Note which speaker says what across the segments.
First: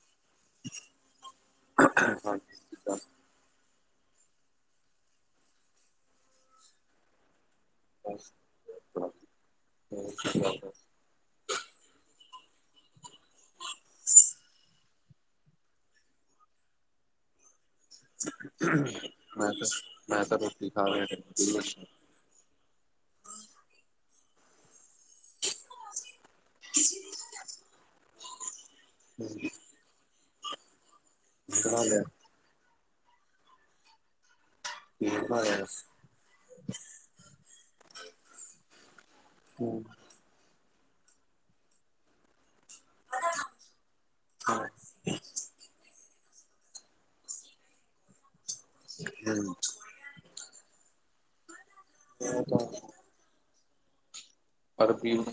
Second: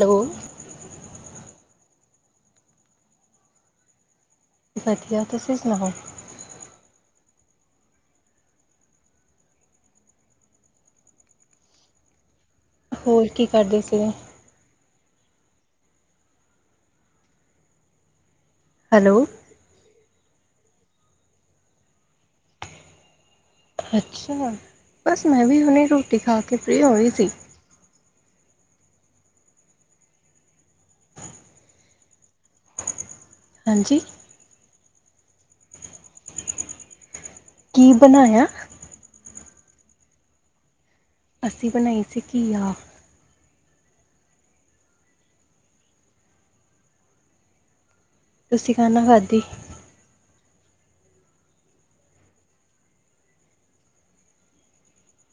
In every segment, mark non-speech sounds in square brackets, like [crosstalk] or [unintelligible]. Speaker 1: Hello.
Speaker 2: ਹਾਂਜੀ ਸਤਿ ਸ਼੍ਰੀ ਅਕਾਲ
Speaker 1: ਵਧੀਆ, ਤੁਸੀਂ ਸੁਣਾਓ?
Speaker 2: [unintelligible]
Speaker 1: ਹੋਰ ਕੀ ਕਰਦੇ ਸੀਗੇ? ਹੈਲੋ
Speaker 2: ਮੈਂ ਮੈਂ ਤਾਂ ਰੋਟੀ ਖਾ ਰਹੇ। [unintelligible]
Speaker 1: ਅੱਛਾ, ਬਸ ਮੈਂ ਵੀ ਹੁਣੇ ਰੋਟੀ ਖਾ ਕੇ ਫਰੀ ਹੋਈ ਸੀ਼।
Speaker 2: ਹਾਂਜੀ ਕੀ ਬਣਾ ਲਿਆ
Speaker 1: ਹਾਂਜੀ।
Speaker 2: ਕੀ ਬਣਾਇਆ
Speaker 1: ਕੀ ਬਣਾਇਆ?
Speaker 2: ਹੂ,,,
Speaker 1: ਅਸੀਂ ਬਣਾਈ ਸੀ ਘੀਆ਼।
Speaker 2: ਹਾਂ
Speaker 1: ਤੁਸੀਂ ਖਾਣਾ ਖਾਧੀ
Speaker 2: ਚਿਕਨ [unintelligible] ਅਰੇਬੀ ਨੂੰ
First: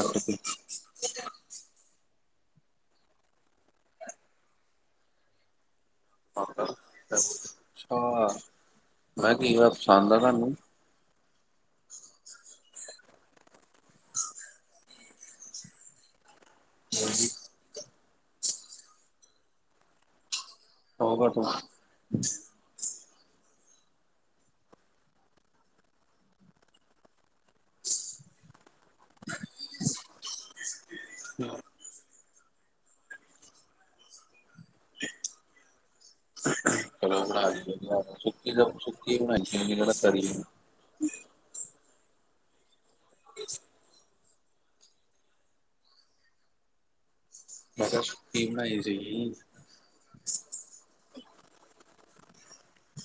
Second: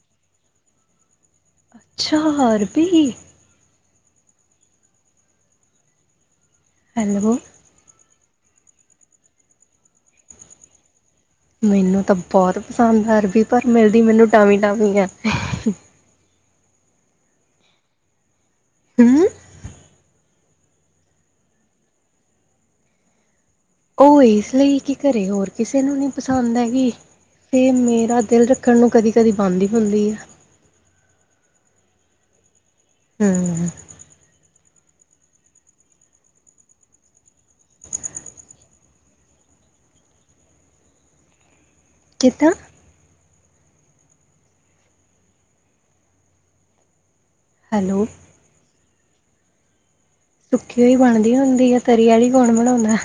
Speaker 2: [unintelligible]
Speaker 1: ਅੱਛਾ ਅਰਬੀ ਹੈਲੋ
Speaker 2: ਅੱਛਾ, ਮੈਂ ਕੀ ਹੋਇਆ ਪਸੰਦ ਆ ਤੁਹਾਨੂੰ
Speaker 1: ਮੈਨੂੰ ਤਾਂ ਬਹੁਤ ਪਸੰਦ ਆਰਬੀ ਪਰ ਮਿਲਦੀ ਮੈਨੂੰ ਟਾਵੀ ਟਾਵੀ ਆ
Speaker 2: ਹਾਂਜੀ।
Speaker 1: ਹੂ,,,
Speaker 2: ਹਾ ਓ ਕਰ ਤੂੰ।
Speaker 1: ਉਹ ਇਸ ਲਈ ਕਿ ਘਰੇ ਹੋਰ ਕਿਸੇ ਨੂੰ ਨਹੀ ਪਸੰਦ ਹੈਗੀ ਤੇ ਮੇਰਾ ਦਿਲ ਰੱਖਣ ਨੂੰ ਕਦੀ ਕਦੀ ਪਾਂਦੀ ਪਾਂਦੀ ਹੈ।
Speaker 2: ਹਾਂ।
Speaker 1: ਹੂ,,,
Speaker 2: [unintelligible] ਸੁੱਕੀ ਏ ਬਨਾਈ ਸੀਗੀ ਮੇਰੇ ਨਾਲ ਤਰੀ ਐ
Speaker 1: ਕਿਦਾਂ
Speaker 2: ਮੈਂ ਤਾਂ
Speaker 1: ਹੈਲੋ
Speaker 2: ਸੁੱਕੀ ਬਣਾਈ ਸੀਗੀ
Speaker 1: ਸੁੱਕੀ ਹੋਈ ਬਣਦੀ ਹੁੰਦੀ ਹੈ ਤਰੀ ਵਾਲੀ ਕੌਣ ਬਣਾਉਂਦਾ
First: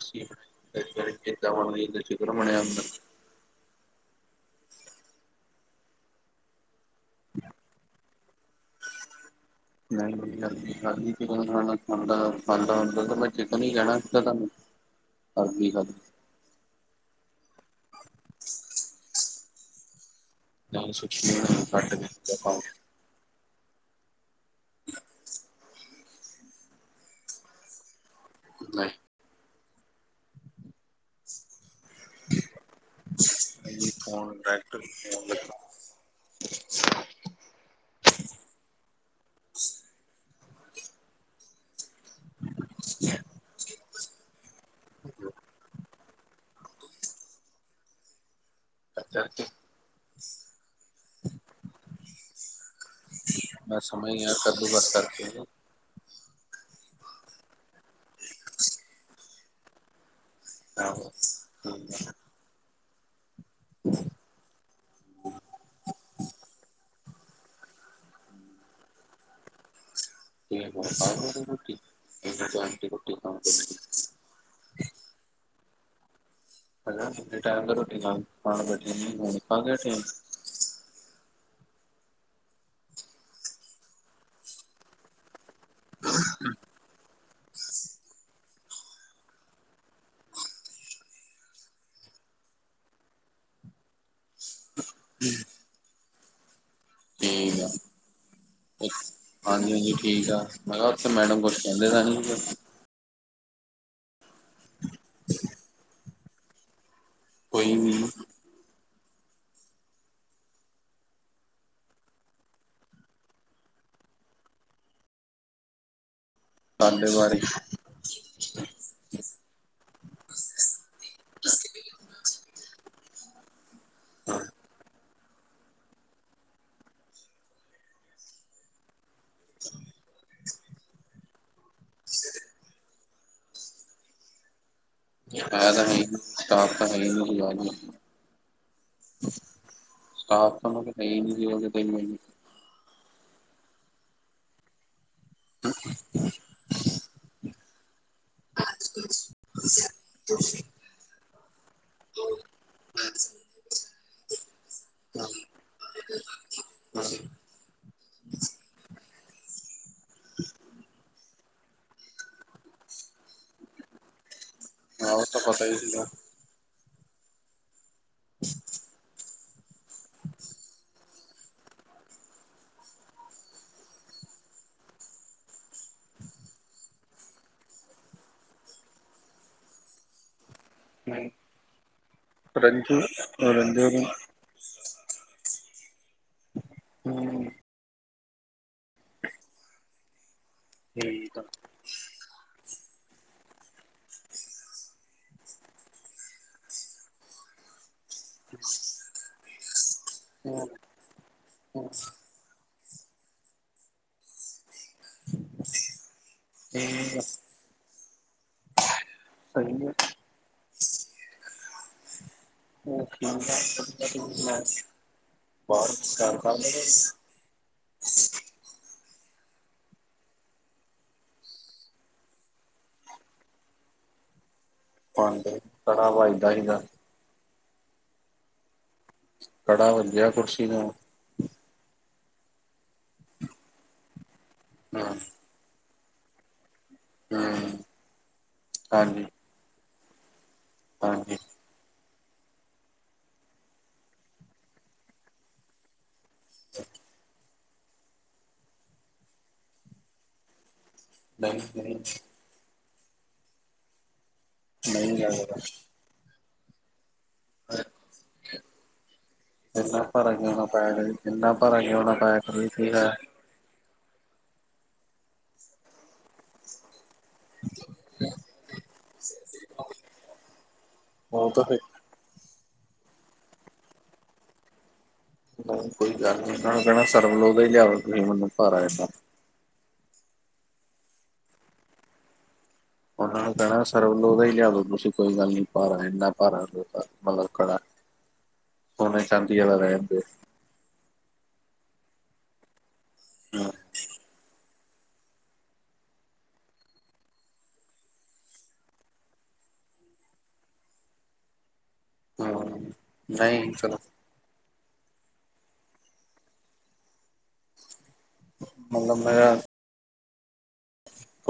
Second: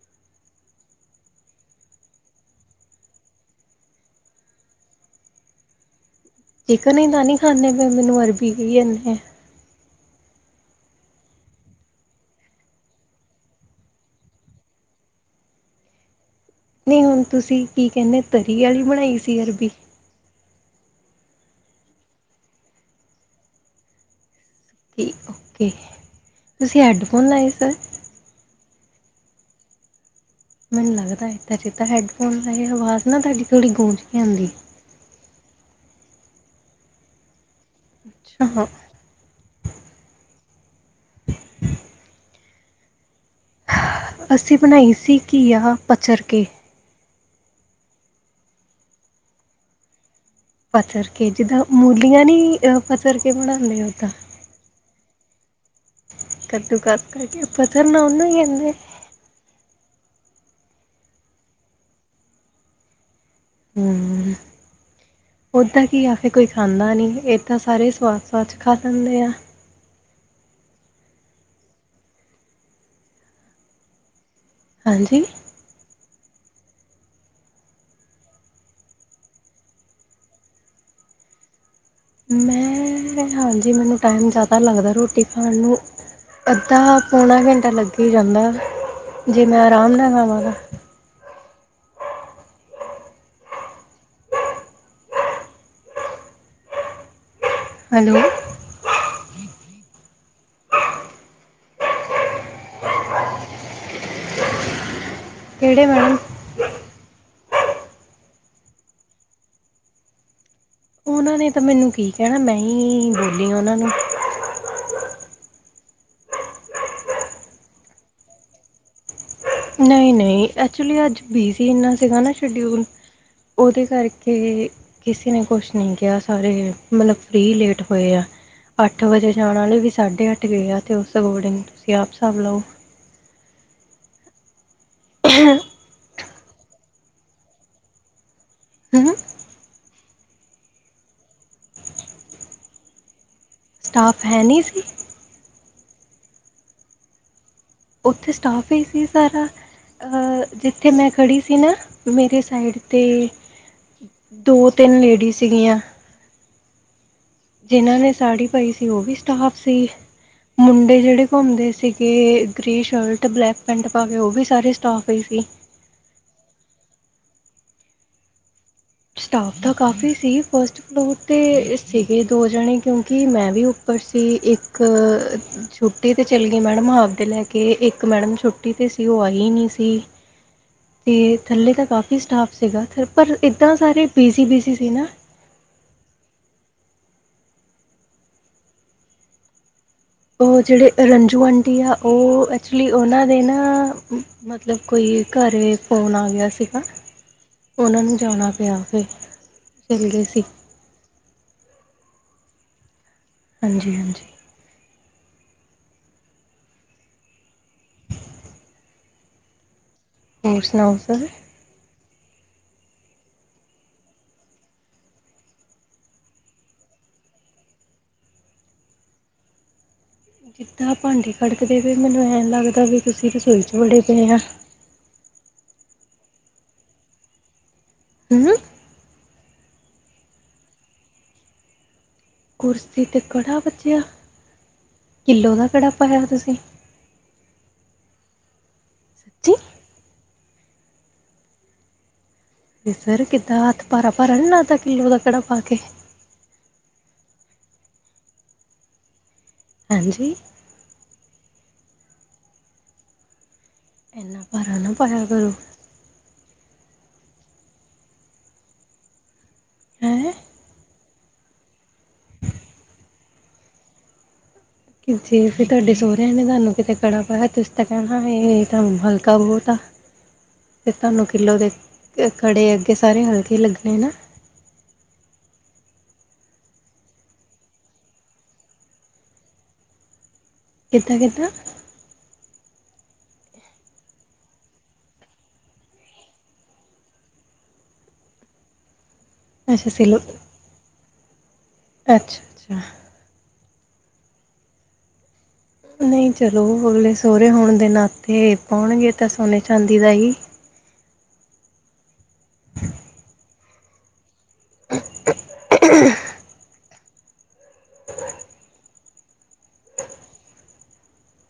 Speaker 2: ਸਕਿਪ ਇਧਰ ਜਿਦਾ ਹੁਣ ਤੁਸੀਂ ਕਿ ਚਿੱਤਰ ਬਣਿਆ ਹੁੰਦਾ।
Speaker 1: ਚਿਕਨ ਹੀ ਤਾਂ ਨਹੀ ਖਾਂਦੇ ਪਰ ਮੈਨੂੰ ਅਰਬੀ ਕਈ ਜਾਂਦੇ ਨੇ
Speaker 2: ਚਿਕਨ ਖਾਨਾ ਖਾਂਦਾ-ਖਾਂਦਾ ਹੁੰਦਾ ਤਾਂ ਮੈਂ ਚਿਕਨ ਈ ਕੈਨਾ ਸੀਗਾ ਤੁਆਨੂੰ। ਅਗਨੀ ਖਤ
Speaker 1: ਨਹੀਂ ਹੁਣ ਤੁਸੀਂ ਕੀ ਕਹਿੰਦੇ ਤਰੀ ਆਲੀ ਬਣਾਈ ਸੀ ਅਰਬੀ
Speaker 2: ਨਾਲ ਸੁੱਕੀ ਹੋਈ ਕੱਟ ਦਿੰਦਾ [unintelligible]
Speaker 1: ਤੇ ਓਕੇ ਤੁਸੀਂ ਹੈਡਫੋਨ ਲਏ ਸਰ
Speaker 2: ਨਹੀਂ
Speaker 1: ਮੈਨੂੰ ਲੱਗਦਾ ਹੈ ਜਿੱਦਾਂ ਹੈਡਫੋਨ ਆਵਾਜ਼ ਨਾ ਤੁਹਾਡੀ ਥੋੜ੍ਹੀ ਗੂੰਜ ਕੇ
Speaker 2: ਫੋਨ
Speaker 1: ਆਉਂਦੀ
Speaker 2: ਡੈਕਟ [unintelligible]
Speaker 1: ਅੱਛਾ। ਅਸੀ ਬਣਾਈ ਸੀ ਘੀਆ ਪਚਰ ਕੇ।
Speaker 2: ਅੱਛਾ-ਅੱਛਾ।
Speaker 1: ਪਚਰ ਕੇ, ਜਿੱਦਾਂ ਮੂਲੀਆਂ ਨੀ ਅ ਪਚਰ ਕੇ ਬਣਾਂਦੇ ਔਦਾਂ।
Speaker 2: ਕੱਦੂਕਾਸ ਕਰਕੇ
Speaker 1: ਕੱਦੂ ਕੱਦ ਕਰਕੇ ਪਤਾ ਨਾ ਉਨਾ ਕਹਿੰਦੇ
Speaker 2: ਆਹੋ। ਅੱਛਾ।
Speaker 1: ਹੂੰ। ਔਦਾਂ ਘੀਆ ਫਿਰ ਕੋਈ ਖਾਂਦਾ ਨਈ। ਏ ਤਾਂ ਸਾਰੇ ਸਵਾਦ-ਸਵਾਦ 'ਚ ਖਾ ਲੈਂਦੇ ਐ
Speaker 2: [inaudible]
Speaker 1: ਹਾਂਜੀ।
Speaker 2: [unintelligible] ਐ ਟੈਮ ਤੇ ਰੋਟੀ ਖਾਉਣ [unintelligible] ਬਜੇ ਹੁਣ ਕਾਦਾ ਟਾਈਮ
Speaker 1: ਮੈਂ, ਹਾਂਜੀ ਮੈਨੂੰ ਟਾਈਮ ਜ਼ਿਆਦਾ ਲੱਗਦੈ ਰੋਟੀ ਖਾਣ ਨੂੰ ਅੱਧਾ-ਪੌਣਾ ਘੰਟਾ ਲੱਗ ਈ ਜਾਂਦੈ, ਜੇ ਮੈਂ ਆਰਾਮ ਨਾਲ ਖਾਵਾਂ ਤੇ। ਹੈਲੋ।
Speaker 2: ਹਾਂਜੀ-ਹਾਂਜੀ ਠੀਕ ਆ। ਮੈਂ ਕਿਆ ਉੱਥੇ ਮੈਡਮ ਕੁਛ ਕੈਂਦੇ ਤਾਂ ਨੀਗੇ।
Speaker 1: ਕੇੜੇ ਮੈਡਮ?
Speaker 2: ਕੋਈ ਵੀ।
Speaker 1: ਔਨਾਂ ਨੇ ਤਾਂ ਮੈਨੂੰ ਕੀ ਕੈਨੈ ਮੈਂ ਹੀਂ ਬੋਲੀ ਹਾਂ ਔਨਾਂ ਨੂੰ।
Speaker 2: ਤਾਲੇਵਾਰੀ
Speaker 1: ਨਈ-ਨਈ, ਐਕਚੁਲੀ ਅੱਜ ਬਿਜੀ ਇੰਨਾ ਸੀਗਾ ਨਾ ਸ਼ਡਿਊਲ। ਔਦੇ
Speaker 2: ਹਾਂ
Speaker 1: ਕਰਕੇ ਕਿਸੇ ਨੇ ਕੁਛ ਨਹੀ ਕਿਆ ਸਾਰੇ ਮਤਲਬ ਫਰੀ ਲੇਟ ਹੋਏ ਆ। ਅੱਠ ਵਜੇ ਜਾਣ ਆਲੇ ਵੀ ਸਾਢੇ ਅੱਠ ਗਏ ਆ ਅਤੇ ਉਸ ਅਕੋਰਡਿੰਗ ਤੁਸੀਂ ਆਪ ਹਸਾਬ ਲਾਔ।
Speaker 2: [unintelligible] ਫਾਇਦਾ ਹੈ ਨੀ ਸਟਾਪ ਤਾਂ ਹੈ [unintelligible]
Speaker 1: ਹੂੰ
Speaker 2: ਸਾਫ ਤਾਂ ਮੈਂ ਉਨੂੰ ਕਹੀ ਨੀ ਵੀ ਉਨੇ ਮੈਨੂੰ।
Speaker 1: ਸਟਾਫ ਹੈ ਨੀ ਸੀ?
Speaker 2: [unintelligible]
Speaker 1: ਔਥੇ ਸਟਾਫ ਈ ਸੀ ਸਾਰਾ ਅ ਜਿੱ ਥੇ ਮੈਂ ਖੜ੍ਹੀ ਸੀ ਨਾ ਮੇਰੇ ਸਾਈਡ ਤੇ ਦੋ-ਤਿੰਨ ਲੇਡੀ ਸੀਗੀਆਂ। ਜਿਨਾਂ ਨੇ ਸਾੜੀ ਪਾਈ ਸੀ ਔ ਵੀ ਸਟਾਫ ਸੀ। ਮੁੰਡੇ ਜੇੜੇ ਘੁੰਮਦੇ ਸੀਗੇ ਗ੍ਰੇ ਸ਼ਰਟ, ਬਲੈਕ ਪੈਂਟ ਪਾ ਕੇ ਔ ਵੀ ਸਾਰੇ ਸਟਾ
Speaker 2: ਔ ਤੇ ਪਤਾ ਈ ਸੀਗਾ।
Speaker 1: ਸਟਾਫ ਤਾਂ ਕਾਫੀ ਸੀ ਫਸਟ ਬਹੋਤ ਤੇ ਅ ਸੀਗੇ ਦੋ ਜਣੇ ਕਿਉਂਕਿ ਮੈਂ ਵੀ ਉੱਪਰ ਸੀ ਇੱਕ ਛੁੱਟੀ ਤੇ ਚਲਗੀ ਮੈਡਮ ਹਾਫ ਡੇ ਲੈ ਕੇ। ਇੱਕ ਮੈਡਮ ਛੁੱਟੀ ਤੇ ਸੀ ਔ ਆਈ ਨੀ ਸੀ। ਤੇ ਥੱਲੇ ਤਾਂ ਕਾਫੀ ਸਟਾਫ ਸੀਗਾ
Speaker 2: ਰੰਜੂ
Speaker 1: ਥ ਪਰ ਏਦਾਂ
Speaker 2: ਰੰਜੂ ਨੂੰ
Speaker 1: ਸਾਰੇ ਬੀਜੀ-ਬੀਜੀ ਸੀ ਨਾ।
Speaker 2: ਹੂੰ।
Speaker 1: ਔ ਜੇੜੇ
Speaker 2: ਠੀਕ ਆ।
Speaker 1: ਰੰਜੂ ਆਂਟੀ ਆ ਔ ਐਕਚੁਲੀ ਔਨਾਂ ਦੇ ਨਾ ਮਤਲਬ ਕੋਈ ਘਰੇ ਫ਼ੋਨ ਆ ਗਿਆ ਸੀਗਾ। ਔਨਾਂ ਨੂੰ ਜਾਣਾ ਪਿਆ ਫਿਰ ਚਲਗੇ ਸੀ।
Speaker 2: ਹੋਰ [unintelligible]
Speaker 1: ਹਾਂਜੀ-ਹਾਂਜੀ।
Speaker 2: ਚੀ ਸਈ ਐ।
Speaker 1: ਹੋਰ ਸੁਣਾਔ ਸਰ।
Speaker 2: [inaudible] ਸਕਾਰ ਪਾਨੇ ਦੇ
Speaker 1: ਕਿੱਦਾਂ ਭਾਂਡੇ ਖੜਕਦੇ ਵੇ ਮੈਨੂੰ ਐਂ ਲੱਗਦਾ ਵੀ ਤੁਸੀ ਰਸੋਈ 'ਚ ਵੜੇ ਪਏ ਆ।
Speaker 2: ਭਾਂਡੇ ਕੜਾ ਵੱਜਦਾ ਨੀਗਾ।
Speaker 1: ਉਂ ਹੂੰ।
Speaker 2: ਕੜਾ ਵੱਜ ਗਿਆ ਕੁਰਸੀ ਨੂੰ
Speaker 1: ਕੁਰਸੀ ਤੇ ਕੜਾ ਵਜਿਆ!
Speaker 2: ਹਮ,
Speaker 1: ਕਿੱਲੋ ਦਾ ਕੜਾ ਪਾਇਆ ਤੁਸੀ?
Speaker 2: ਹੂ,,, ਹਾਂ
Speaker 1: ਜੀ।
Speaker 2: ਹਾਂਜੀ।
Speaker 1: ਸਰ ਕਿੱਦਾਂ ਹੱਥ ਭਾਰਾ ਭਾਰਾ ਨੀ ਕਿਲੋ ਦਾ ਕੜਾ ਪਾ ਕੇ। ਹਾਂਜੀ
Speaker 2: ਨਈ ਤੇਰੀ
Speaker 1: ਏਨਾ ਭਾਰਾ ਨਾ
Speaker 2: ਨਹੀਂ
Speaker 1: ਪਾਇਆ ਕਰੋ।
Speaker 2: ਲੱਗਦਾ। ਇਨਾ
Speaker 1: ਹੈਂ
Speaker 2: ਭਰਾ ਕਿਊ ਨਾ ਪਾਇਆ ਇਨਾ ਭਰ ਕਿਊ ਪਾਇਆ। [unintelligible]
Speaker 1: ਕਿ ਜੇ ਤੁਹਾਡੇ ਸੋਰਿਆਂ ਨੇ ਤੁਹਾਨੂੰ ਕਿਤੇ ਕੜਾ ਪਾਇਆ ਤੁਸੀਂ ਤਾਂ ਕਹਿਣਾ ਏ ਤੁਹਾਨੂੰ ਹਲਕਾ ਬਹੁਤ ਹੈ ਤੇ ਤੁਹਾਨੂੰ
Speaker 2: ਉਹ
Speaker 1: ਕਿਲੋ
Speaker 2: ਤਾਂ
Speaker 1: ਦੇ
Speaker 2: ਫਿਰ
Speaker 1: ਖੜੇ ਹੋ ਕੇ ਸਾਰੇ ਹਲਕੇ ਲੱਗਣੇ ਨਾ।
Speaker 2: ਨਾ ਕੋਈ ਗੱਲ ਨੀ ਕੋਈ ਸਰਵ [inaudible] ਭਾਰਾ ਹੈ ਤਾਂ
Speaker 1: ਕਿੱਦਾਂ ਕਿੱਦਾਂ
Speaker 2: ਹਾਂ ਕੈਣਾ ਸਰਬ ਲਿਆ ਦੋ ਤੁਸੀਂ ਕੋਈ ਗੱਲ ਨੀ ਭਾਰਾ ਐਨਾ ਭਾਰਾ ਬਹੁਤ ਆ ਕੜਾ। ਸੋਨੇ ਚਾਂਦੀ ਦਾ
Speaker 1: ਅੱਛਾ
Speaker 2: ਰਹਿਣ ਦੇ।
Speaker 1: ਅੱਛਾ-ਅੱਛਾ।
Speaker 2: [unintelligible]
Speaker 1: ਨਈ ਚਲੋ ਅਗਲੇ ਸੋਰੇ ਹੋਣ ਦੇ ਨਾਤੇ ਪੋਣਗੇ ਤਾਂ ਸੋਨੇ ਚਾਂਦੀ ਦਾ ਈ।
Speaker 2: [unintelligible] ਨਹੀਂ ਚਲੋ।
Speaker 1: [unintelligible]
Speaker 2: ਹੁਣ ਮੈ ਆ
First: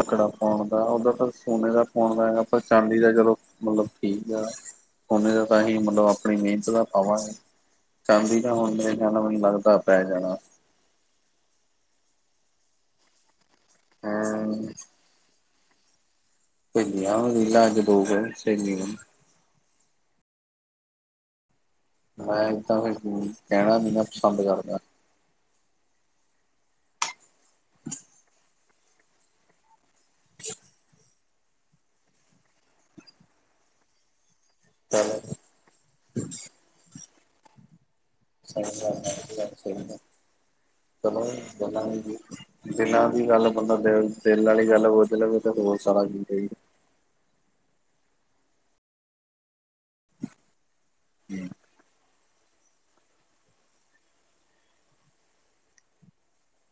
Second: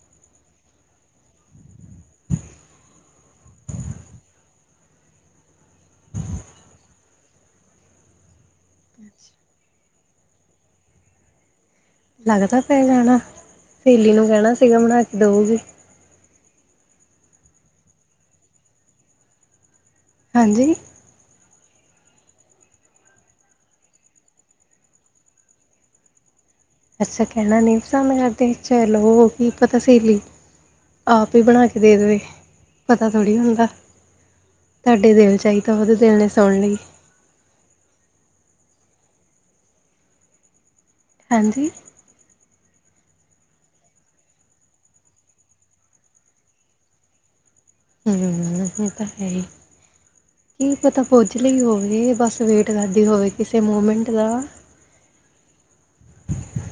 Speaker 2: ਕੜਾ ਪੋਣ ਦਾ ਉਦਾਂ ਤਾਂ ਸੋਨੇ ਦਾ ਪੋਣ ਦਾ ਹੈਗਾ ਪਰ ਚਾਂਦੀ ਦਾ ਚਲੋ ਮਤਲਬ ਪਿੱਜ਼ਾ [unintelligible] ਆਪਣੀ ਨੀਤ ਦਾ ਪਾਵਾਂ। ਚਾਂਦੀ ਦਾ ਹੁਣ ਮੇਰੇ ਖਿਆਲ ਨਾਲ ਮਰਦਾ ਪੈ ਜਾਣਾ।
Speaker 1: ਜ਼ਿਆਦਾ ਤੱਕ ਪੈ ਜਾਣਾ ਸੇਲੀ ਨੂੰ ਕਹਿਣਾ
Speaker 2: ਹੂੰ
Speaker 1: ਸੀਗਾ ਬਣਾ ਕੇ ਦਊ
Speaker 2: ਭਿੰਡੀਆਂ [unintelligible]
Speaker 1: ਹਾਂਜੀ
Speaker 2: ਮੈਂ ਤਾਂ ਵੀ ਕਹਿਣਾ ਪਸੰਦ ਕਰਦਾ
Speaker 1: ਅੱਛਾ ਕਹਿਣਾ ਨਹੀਂ ਪਸੰਦ ਕਰਦੇ ਚਲੋ ਕੀ ਪਤਾ ਸੀ। ਆਪ ਹੀ ਬਣਾ ਕੇ ਦੇ ਦਵੇ ਪਤਾ ਥੋੜੀ ਹੁੰਦਾ ਤੁਹਾਡੇ ਦਿਲ ਚਾਹੀਦਾ ਉਦੇ ਤੇ ਹਲੇ ਸੁਣ ਲਈ
Speaker 2: [unintelligible]
Speaker 1: ਹਾਂਜੀ।
Speaker 2: ਦਿਲਾਂ ਦੀ ਗੱਲ ਬੰਦਾ ਦਿਲ ਵਾਲੀ ਗੱਲ ਹੋਵੇ [unintelligible]
Speaker 1: ਹੂ ਉਹ ਤਾਂ ਹੈ ਹੀ ਕੀ ਪਤਾ ਪੁੱਛ ਰਹੀ ਹੋਵੇ ਬਸ ਵੇਟ ਕਰਦੀ ਹੋਵੇ ਕਿਸੇ ਮੂਵਮੈਂਟ ਦਾ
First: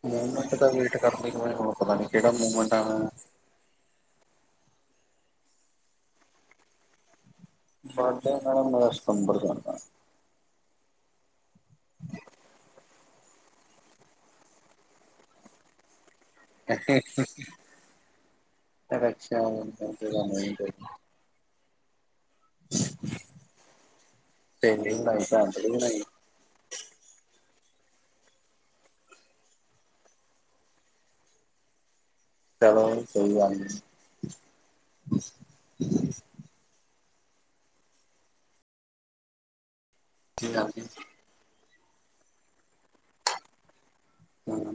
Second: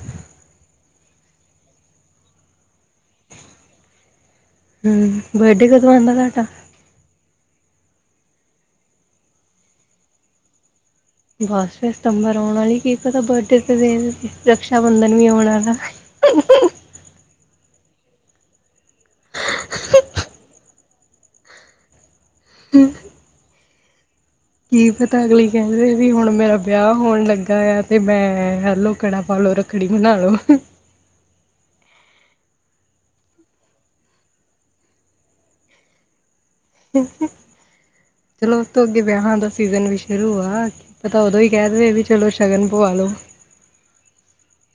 Speaker 2: ਮੂਵਮੈਂਟ ਦਾ ਵੇਟ ਕਰਦੀ ਹੋਵੇ ਪਤਾ ਨਹੀਂ ਕਿਹੜਾ ਮੂਵਮੈਂਟ ਵਾਲਾ ਹੈ।
Speaker 1: ਵਟਿਕ ਕਦੋਂ ਅੰਦਾ ਘੱਟ ਆ
Speaker 2: [unintelligible]
Speaker 1: ਬਸ ਸਤੰਬਰ ਆਉਣ ਨਹੀਂ ਕੀ ਪਤਾ ਬਰਥ ਦੇ ਦਿਨ ਰਕਸ਼ਾ ਬੰਧਨ ਵੀ ਆਣ ਵਾਲਾ ਹੈ।
Speaker 2: [inaudible] [unintelligible] ਅੱਛਾ [unintelligible]
Speaker 1: ਕੀ
Speaker 2: ਤੇਰੀ
Speaker 1: ਪਤਾ ਅਗਲੀ ਕੈ ਦੇ
Speaker 2: ਬਣਾਈ।
Speaker 1: ਵੀ ਹੁਣ ਮੇਰਾ ਵਿਆਹ ਹੋਣ ਲੱਗਾ ਐ ਤੇ ਮੈਂ ਹੈਲੋ ਕਰਾਂ ਪਾਲੋ ਰੱਖੜੀ ਬਣਾ ਲੋ।
Speaker 2: ਚਲੋ ਉਹਦੀ ਸੋਈ ਗੱਲ ਨਹੀਂ ਸੀ।
Speaker 1: ਚਲੋ ਉਸ ਤੋਂ ਅੱਗੇ ਵਿਆਹਾਂ ਦਾ ਸੀਜ਼ਨ ਵੀ ਸ਼ੁਰੂ
Speaker 2: ਕੀ
Speaker 1: ਹਾਂ।
Speaker 2: ਗੱਲ ਨੀ
Speaker 1: ਬੰਦਾ ਉਦੋਂ ਵੀ ਕਹਿ ਦੇ ਸ਼ਗਨ ਪਵਾ ਲਓ
Speaker 2: ਹਾਂ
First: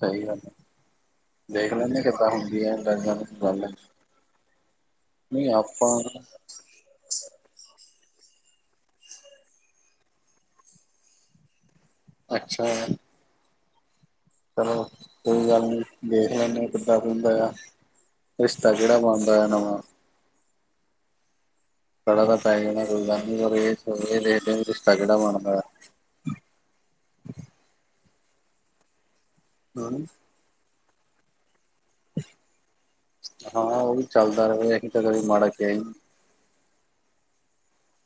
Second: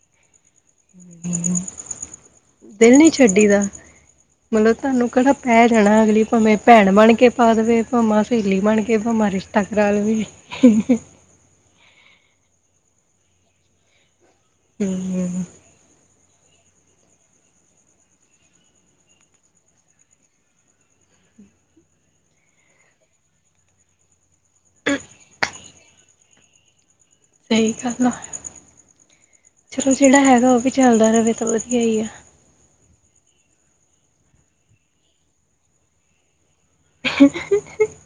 Speaker 2: ਸਹੀ ਗੱਲ ਹੈ।
Speaker 1: [inaudible]
Speaker 2: ਦੇਖ ਲੈਂਦੇ ਕਿੱਦਾਂ ਹੁੰਦੀ
Speaker 1: ਦਿਲ ਨੀ ਛੱਡੀ ਦਾ
Speaker 2: [unintelligible]
Speaker 1: ਮਤਲਬ ਤੁਹਾਨੂੰ ਕਿਹੜਾ
Speaker 2: ਨਹੀਂ
Speaker 1: ਪੈ
Speaker 2: ਆਪਾਂ
Speaker 1: ਜਾਣਾ ਅਗਲੀ ਭਾਵੇਂ ਭੈਣ ਬਣ ਕੇ ਪਾ ਦੇਵੇ ਭਾਵੇਂ ਸਹੇਲੀ ਬਣ ਕੇ ਭਾਵੇਂ ਰਿਸ਼ਤਾ ਕਰਾ ਲਵੇ
Speaker 2: ਅੱਛਾ ਚਲੋ
Speaker 1: ਹੂੰ
Speaker 2: ਕੋਈ ਗੱਲ ਨੀ ਵੇਖ ਲੈਂਦੇ ਕਿਦਾ ਬਣਦਾ, ਰਿਸ਼ਤਾ ਜਿਹੜਾ ਬਣਦਾ ਨਵਾਂ [unintelligible]
Speaker 1: ਸਹੀ ਗੱਲ, ਚਲੋ
Speaker 2: ਹਮ
Speaker 1: ਜਿਹੜਾ ਹੈਗਾ ਉਹ ਵੀ ਚੱਲਦਾ ਰਹੇ ਤਾਂ ਵਧੀਆ ਹੀ ਆ
Speaker 2: ਹਾਂ ਉਹ ਚਲਦਾ ਰਹੇ
Speaker 1: [inaudible]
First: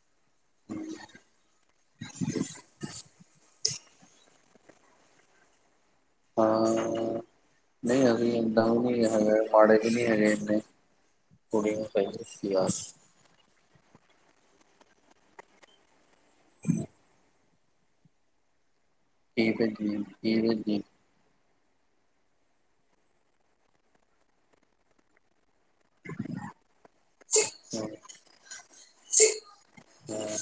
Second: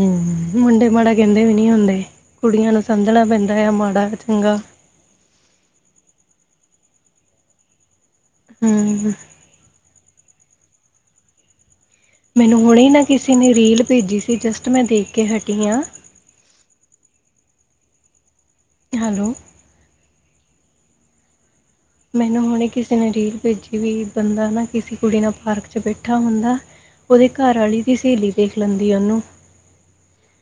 Speaker 1: ਮੁੰਡੇ ਮਾੜਾ ਕਹਿੰਦੇ ਵੀ ਨਹੀਂ ਹੁੰਦੇ, ਕੁੜੀਆ ਨੂੰ ਸਮਝਣਾ ਪੈਂਦਾ ਮਾੜਾ ਜਾਂ ਚੰਗਾ
Speaker 2: ਹਾਂ, ਨਹੀ ਅਸੀ ਇੰਨੇ ਵੀ
Speaker 1: ਹਮ
Speaker 2: ਹੈਗੇ, ਮਾੜੇ ਨੀ ਹੈਗੇ ਇੰਨੇ ਕੁੜੀ ਨੂੰ ਪੈਂਦੀ ਹੁੰਦੀ
Speaker 1: ਮੈਨੂੰ
Speaker 2: ਆਸ
Speaker 1: ਹੁਣੇ ਨਾ ਕਿਸੇ ਨੇ ਰੀਲ ਭੇਜੀ ਸੀ ਜਸਟ ਮੈਂ ਦੇਖ ਕੇ ਹਟੀ ਆ ਹੈਲੋ
Speaker 2: ਨ ਬ ਜ ਨ ਬ [unintelligible]
Speaker 1: ਮੈਨੂੰ ਹੁਣੇ ਕਿਸੇ ਨੇ ਰੀਲ ਭੇਜੀ ਵੀ ਬੰਦਾ ਨਾ ਕਿਸੇ ਕੁੜੀ ਨਾਲ ਫਰਕ ਵਿਚ ਬੈਠ ਹੁੰਦਾ ਹੈ, ਓਹਦੀ ਘਰ ਵਾਲੀ
Speaker 2: ਹਾਂ
Speaker 1: ਦੀ ਸਹੇਲੀ ਦੇਖ ਲੈਂਦੀ ਹੈ ਉਸਨੂੰ
Speaker 2: ਹਾਂ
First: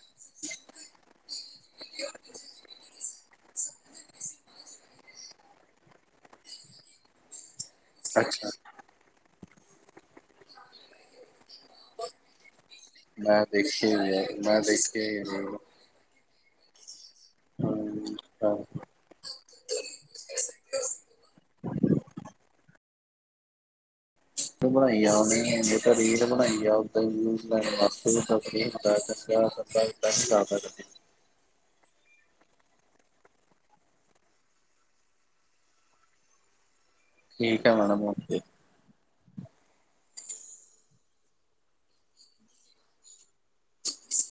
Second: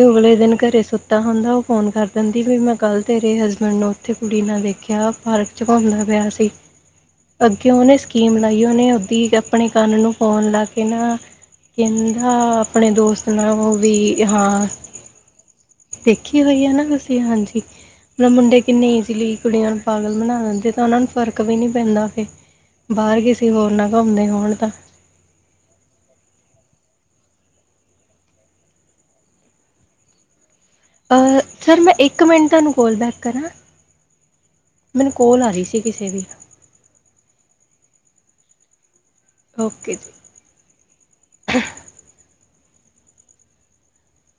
Speaker 1: ਅਗਲੇ ਦਿਨ ਘਰੇ ਸੁੱਤਾ ਹੁੰਦਾ ਉਹ ਫੋਨ ਕਰ ਦਿੰਦੀ ਵੀ ਮੈਂ ਕੱਲ ਤੇਰੇ ਹਸਬੈਂਡ ਨੂੰ ਉਥੇ ਕੁੜੀ ਨਾਲ ਵੇਖਿਆ, ਪਾਰਕ ਚ ਘੁੰਮਦਾ ਪਿਆ ਸੀ।
Speaker 2: ਹ [unintelligible]
Speaker 1: ਅੱਗੇ ਉਹ [unintelligible] ਨੇ ਸਕੀਮ ਬਣਾਈ ਉਹਨੇ ਉਹਦੀ ਆਪਣੇ ਕੰਨ ਨੂੰ ਫੋਨ ਲਾ ਕੇ ਨਾ, ਕਹਿੰਦਾ ਆਪਣੇ ਦੋਸਤ
Speaker 2: ਮੈਂ
Speaker 1: ਨਾਲ ਉਹ ਵੀ
Speaker 2: ਦੇਖੀ ਹੋਈ ਆ ਮੈਂ
Speaker 1: ਹਾਂ
Speaker 2: ਦੇਖਿਆ ਕੇ
Speaker 1: ਦੇਖੀ ਹੋਈ ਆ ਨਾ ਤੁਸੀਂ ਹਾਂਜੀ,
Speaker 2: ਹਮ ਹਾਂ
Speaker 1: ਮੁੰਡੇ ਕਿੰਨੀ ਇਜਲੀ ਕੁੜੀਆਂ ਨੂੰ ਪਾਗਲ ਬਣਾ ਦਿੰਦੇ, ਤਾਂ ਉਹਨਾ ਨੂੰ ਫਰਕ ਵੀ ਨੀ ਪੈਂਦਾ ਫਿਰ, ਬਾਹਰ ਕਿਸੇ ਹੋਰ ਨਾ ਘੁੰਮਦੇ ਹੋ।
Speaker 2: ਬਣਾਈ ਜਾਣ ਦੇ ਉਹਨੂੰ [unintelligible] [unintelligible]
Speaker 1: ਸਰ ਮੈਂ ਇੱਕ ਮਿੰਟ ਤੁਹਾਨੂੰ ਕੋਲ ਬੈਕ ਕਰਾਂ। ਮੈਨੂੰ ਕੋਲ ਆ ਰਹੀ ਸੀ ਕਿਸੇ ਦੀ।
Speaker 2: ਠੀਕ ਹੈ ਮੈਡਮ ਓਕੇ।
Speaker 1: ਓਕੇ ਜੀ।
Speaker 2: ਅ [unintelligible] [unintelligible]